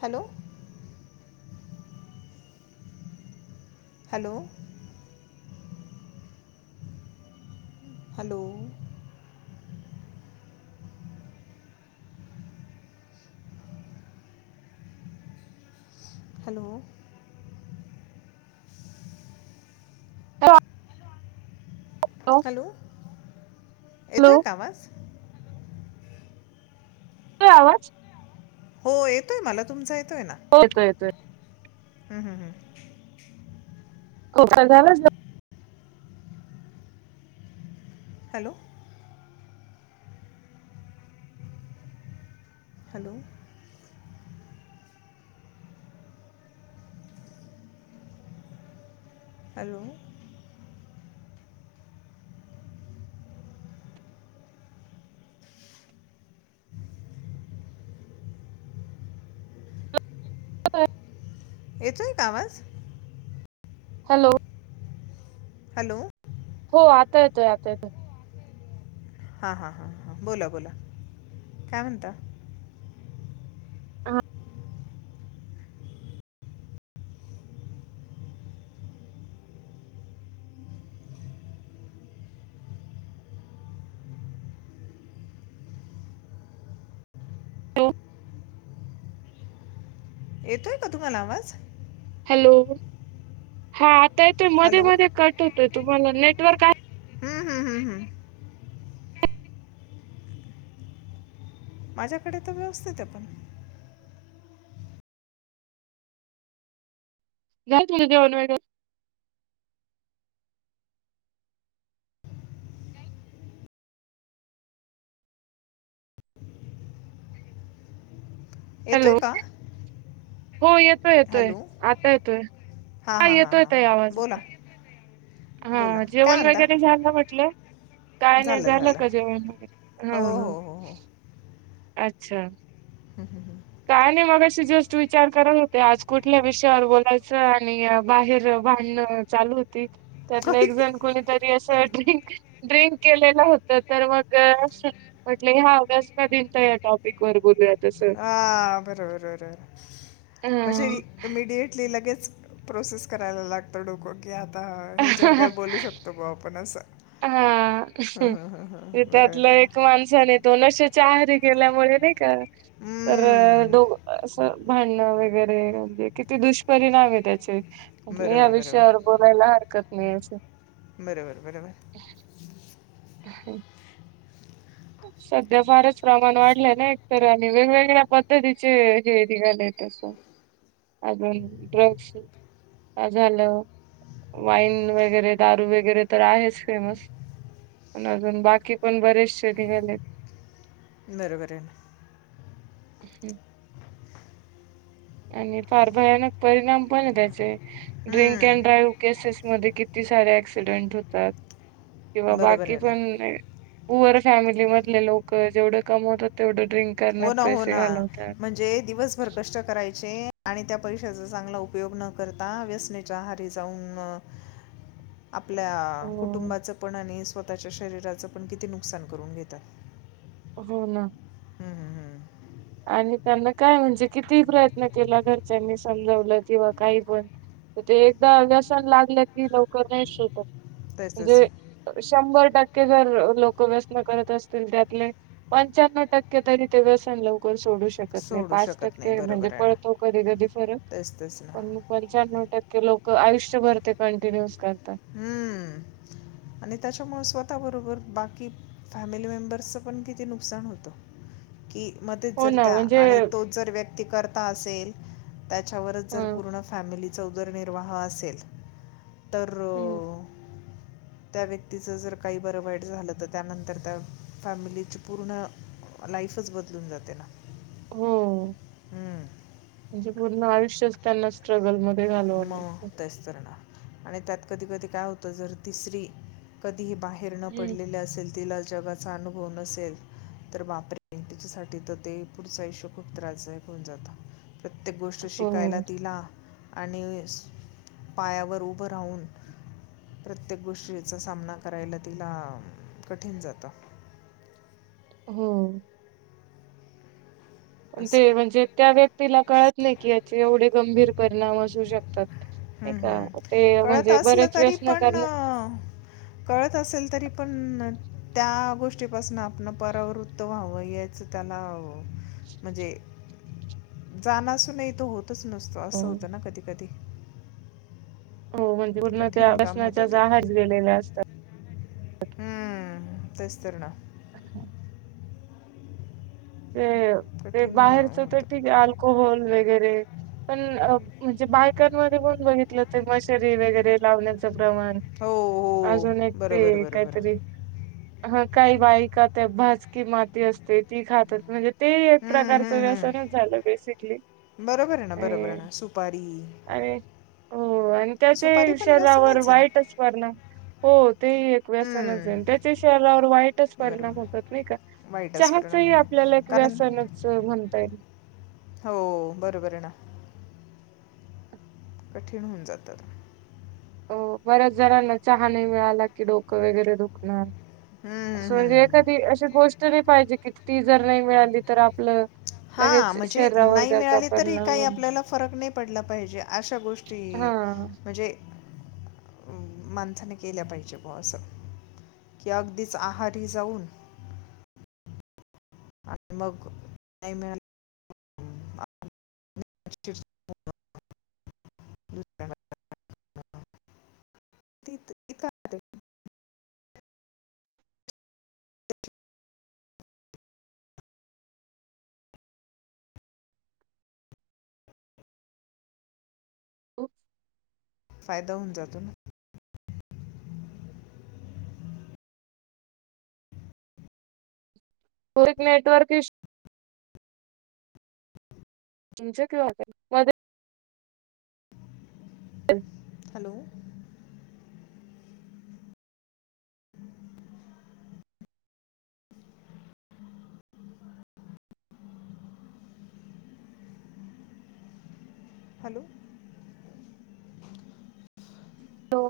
Hello hello hello hello तर hello येतो hello एक आवाज काय आवाज हो येतोय मला तुमचा होे. येतोय येतोय. हम हम हम हम. खोकला झालाच. Hello, hello hello. हो [unintelligible] येतोय का आवाज? हॅलो. हॅलो, हो आता येतोय आता येतोय. हा हा हा हा बोला बोला काय म्हनता? आहा. त [unintelligible] येतोय का तुम्हाला आवाज? हॅलो, हा आता येते मध्ये हॅलो मध्ये कट होतोय तुम्हाला नेटवर्क हम्म हम्म हम्म हम्म. माझ्याकडे त व्यवस्थित आहे पण. नाही तुझ जेवण वेगळं. हॅलो येतोय का? हो येतोय येतोय हॅलो आता येतोय हां येतोय ताई आवाज. बोला हां, काय जेवण म्हणता वेगेरे झालं म्हटलं. काय नाई झालं का जेवण? हो हम ह हो हो हो आच्छा. हा हम हम का नाही मगशी जस्ट विचार करत होते आज कुठल्या विषयावर बोलायचं आणि बाहेर भांडन चालू होती त्यात एक हं. जण कोणीतरी असं ड्रिंक ड्रिंक केलेलं होत तर मग म्हटले ह्या ऑगस्ट म दिन या टॉपिक वर बोलूया तसं हा बरोबर बरोबर हा इमिडिटली लगेच प्रोसेस करायला लागतो डोकं कि आता ह्याच्यावर काय बोलू शकतो ग आपण असं हा हं, हं, हं, हं. बरोबर त्यातलं बरोबर एक माणसाने दोनश चहरी केल्यामुळे नाही का तर हम्म. दो असं भांडणं वगैरे णजे किती दुष्परिणाम आहे त्याचे या बरोबर विषयावर बोलायला हरकत हम् बरोबर बरोबर ह ह सध्या फारच प्रमाण वाढलंय ना एकतर आणि वेगवेगळ्या पद्धतीचे हे निघाले तसं अ ड्रगस झालं वाईन वगैरे दारू वगैरे तर आहेच फेमस पण अजून बाकी पण बरेच श निघालेत बरोबर ना ह् आणि फार भयानक परिणाम पण आहे त्याचे ड्रिंक अँड हम्म. ड्राईव्ह केसेस मध्ये किती सारे ऍक्सिडेंट होतात किंवा बरोबर बाकी आहे ना पण पुुअर फॅमिली मधले लोक जेवढं कमवतात तेवढं ड्रिंक हो करण्यात ना हो पैसे ना घालवतात. म्हणजे दिवसभर कष्ट करायचे आणि त्या पैशाचा चांगला उपयोग न करता व्यसनेच्या आहारी जाऊन आपल्या हो कुटुंबाचं पण आणि स्वतःच्या शरीराचं पण किती नुकसान करून घेतात हो ना हम्म, हम्म, हम्म. आणि त्यांना काय म्हणजे किती प्रयत्न केला घरच्यांनी समजवलं किंवा काही पण तर ते एकदा अ व्यसन लागलं की लवकर नाही शोत तेच तेच म्हणजे शंभर टक्के जर लोक व्यसन करत असतील त्यातले पंच्यान्व टक्के तरी ते व्यसन लव सोडू शकत नाही सोडू पाच शकत नाही टक्के म्हणजे बरोबर आहे ना पळतो कधी कधी फरक तेच तेच ना पण पंच्याण्णव टक्के लोक आयुष्य भरते कंटिन्युअस कर हम्म आणि त्याच्यामुळे स्वतः बरोबर बाकी फॅमिली मेंबर्सच पण किती नुकसान होत कि मध्येत हो जर ना द्या म्हणजे आणि तोच जर व्यक्ती करता असेल त्याच्यावरच जर हा पूर्ण फॅमिलीचा उदरनिर्वाह असेल तर हम्म ह त्या व्यक्तीचं जर काही बरं वाईट झालं तर त्यानंतर त्या फॅमिलीची पूर्ण लाईफच बदलून जाते ना हो हम्म म्हणजे पूर्ण आयुष्यच त्यांना स्ट्रगल मध्ये घालवा मग ला तेच तर ना आणि त्यात कधी कधी काय होत जर तिसरी कधीही बाहेर न हम्म. पडलेली असेल तिला जगाचा अनुभव नसेल तर बापरे त्याच्यासाठी तर ते पुढचा आयुष्य खूप त्रासदायक होऊन जात प्रत्येक गोष्ट शिकायला हो तिला आणि पायावर उभं राहून प्रत्येक गोष्टीचा सामना करायला तिला कठीण जातं हो ते असं म्हणजे त्या व्यक्तीला कळत नाही कि याचे एवढे गंभीर परिणाम असू शकते हं, का हं. ते कळत म्हणजे असलं बरेच तरी व्यसन पण करण अ, कळत असेल तरी पण त्या गोष्टीपासून आपण परावृत्त व्हावं यायचं त्याला म्हणजे जाण अस नाही तो होतच नसतो हो. असं होतं ना कधी कधी हो म्हणजे उनण त्या कठीण काम होतं बसनाच्याच आज गेलेल्या असतात हम्म तेस्तरणा ह ते ते कठीण अ, बाहेरच तर होतं ठीक आहे अल्कोहोल वगैरे पण म्हणजे बायकांमध्ये पण बघितलं ते मशरी वगैरे लावण्याच ण हो हो अजून एक बरोबर ते बरोबर काहीतरी हा काय बाक त्या भाजकी माती असते ती खातात म्हणजे ते एक हं, प्रकारचं हं, हं. व्यसनच झालं बेसिकली बरोबर आहे ना बरोबर आणि ना सुपारी आणि हो आणि त्याचे सुपारी पण शरीरावर व्यसनच आहे ना वाईटच वर्णाम होत ते एक व्यासानईन हं, त्याच्या शरीरावर वाईटच परिणाम बरोबर होतात नाही का वाईटच चहाचा परिणाम चहाला नाही एक कारण व्यासनच म्हणता येईल हो बरोबर आहे ना कठीण होऊन जातात हो बऱ्याच जणांना चहा नाही मिळाला की डोकं वेगैरे दुखणार. हम्म असं म्हणजे हम्म. एखादी अशी गोष्ट नाही पाहिजे की ती जर नाही मिळाली तर आपलं- हा लगेच म्हणजे शरीरावर नाही त्याचा मिळाली तरी परिणाम काही होईल. आपल्याला फरक नाही पडला पाहिजे अशा गोष्टी हा म्हणजे माणसाने केल्या पाहिजे ब असं की अगदीच आहारी जाऊन आणि मग नाही मिळालं [inaudible] ु [inaudible] फायदा होऊन जातो ना. हो एक नेटवर्क इशु तुमच्या किंवा का मध्ये हम् [inaudible] हॅलो हॅलो हॅलो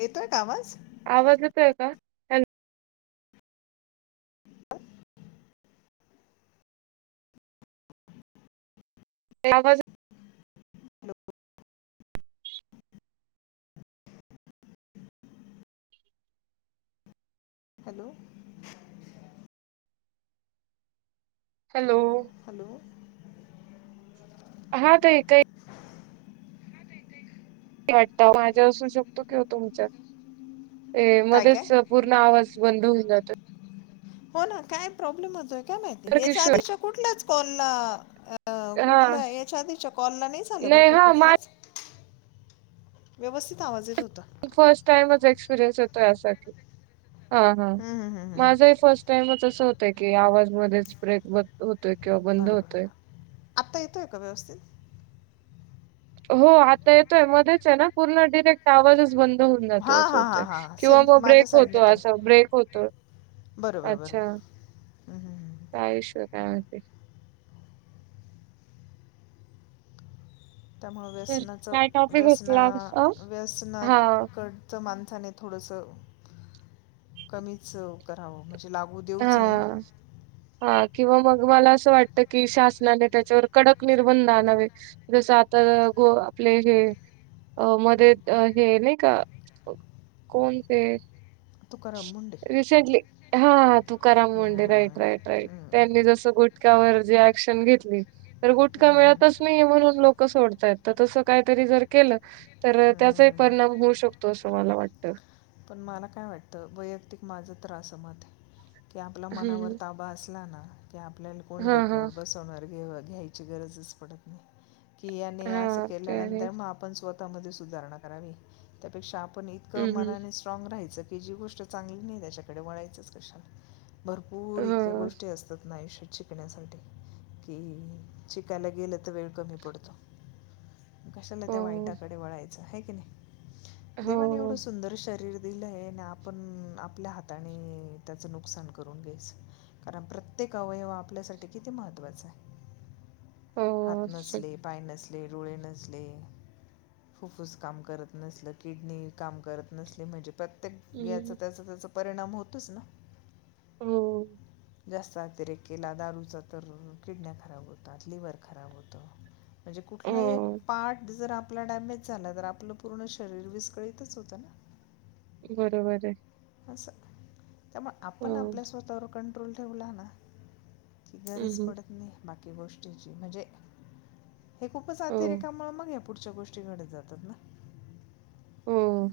येतोय का आवाज आवाज येतोय का हॅलो आवाज हॅलो हॅलो हॅलो हॅलो हा ताई काही वा माझ्या असू शकतो कि हो तुमच्या ते काय मध्येच काय पूर्ण आवाज बंद होऊन जातं हो ना काय प्रॉब्लेम होतय का माहिती तर याच्या किशोर आधीच्या कुठल्याच कॉलला अ हा कुठलं याच्या आधीच्या कॉलला नाही झालं बर का हा माझा कुठलंच व्यवस्थित आवाज येत होता फर्स्ट टाइमच एक्सपिरियन्स येतो यासाठी हा हा हम्म, हम्म, हम्म, हम्म. माझाही फर्स्ट टाइमच असं होतय की आवाज मध्येच ब्रेक बंद होतोय. किंवा बंद बरोबर आहे होतोय ना आत्ता येतोय का व्यवस्थित हो आता येतोय मध्येच आहे ना पुर्ण डिरेक्ट आवाजच बंद होऊन जातोच हां असं हां होतय हां हां किंवा सेम मग ब्रेक माझ्या होतो साईडने पण असं ब्रेक होतोय बरोबर बरोबर अच्छा हम्म, हम्म, हम्म. काय काय होते त्यामुळे तर व्यसनाच काय टॉपिक व्यसना होतला अ? हा व्यसनाकडच मान खाणे थोडसं कमीच करावं म्हणजे हो देऊच नाही हा. हा किंवा मग मला असं वाटत की शासनाने त्याच्यावर कडक निर्बंध आणावे जसं आ तर गो आपले हे मध्ये हे नाही का- कोणते तुकाराम मुंडे हा तुकाराम मुंडे हम्म. राईट राईट राईट हम्म. त्यांनी जसं गुटख्यावर जे ॲक्शन घेतली तर गुटखा हम्म. मिळतच नाही म्हणून लोक सोड तसं काहीतरी जर केलं तर हम्म, त्याचाही हम्म. परिणाम होऊ शकतो असं मला वाटत. पण मला काय वाटतं वैयक्तिक माझं तर असं मत आहे. की आपला मनावर हम्म ताबा असला ना की आपल्याला कोणी हा हा डोक्यावर बसवणार घेव घ्यायची गरज पडत नाही कि याने अस हा ते आहे. केल्यानंतर मग आपण स्वत सुधारणा करावी त्यापेक्षा आपण इतक हम्म मनाने स्ट्रॉंग राहायचं की जी गोष्ट चांगली नाही त्याच्याकडे वळायचंच कशाला भरपूर इतक्या हम्म गोष्टी असतात ना आयुष्यात शिकण्यासाठी की शिकायला गेलं तर वेळ कमी पडतो. कशाला हो त्या वाईटाकडे वळायचं आहे की नाही, देवाने एवढं हो हो सुंदर शरीर दिलंय आणि आपण हाताने त्याच नुकसान करून घ्यायचं, कारण प्रत्येक अव यव आपल्यासाठी किती महत्वाचा आहे, हात हो. नसले पाय नसले डोळे नसले, फुफ्फुस काम करत नसलं, किडनी काम करत नसली म्हणजे प्रत्येक याचा हं, त्याचा त्याचा परिणाम होतोच ना. हम्म जास्त अतिरेक केला दारूचा तर किडण्या खराब होतात लिवर खराब होतं. म्हणजे अ, कुठलाही एक पार्ट जर आप पला डॅमेज झाला तर आपलं पूर्ण शरीर विस्कळीतच होतं ना. बरोबर आहे. असं त्यामुळे आपण हो, आपल्या स्वतःवर कंट्रोल ठेवला ना ती हं, गरज हं, पडत नाही बाकी गोष्टीची म्हणजे हे खूपच हो, अतिरेकामुळं मग या पुढच्या गोष्टी घडत जातात ना. हम्म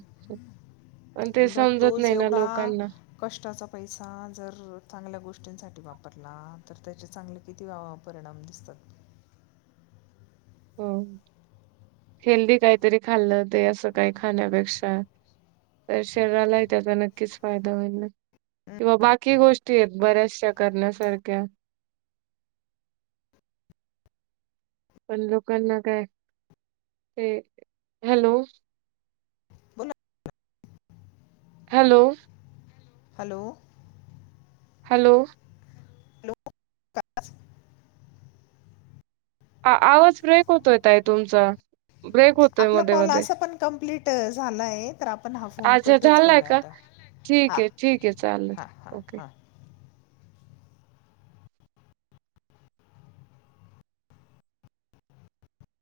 उलट तोच एवढा कष्टाचा पैसा जर चांगल्या गोष्टींसाठी वापरला तर त्याचे चांगले किती वा परिणाम दिसतात. [unintelligible] हम्म हेल्दी काहीतरी खाल्लं ते असं काही खाण्यापेक्षा तर शरीरालाही त्याचा नक्कीच फायदा होईल ना, हम्म, किंवा बाकी गोष्टी आहेत बऱ्याच शा करण्यासारख्या, पण लोकांना काय ते हॅलो बोला हॅलो हॅलो हॅलो हॅलो आ आवाज ब्रेक होतोय ताई तुमचा. ब्रेक होतोय आपला मध्ये कॉल मध्ये. असं पण कंप्लीट झालाय. अच्छा झालाय का? ठीक हां आहे ठीक आहे चालेल हां हां ओके. हां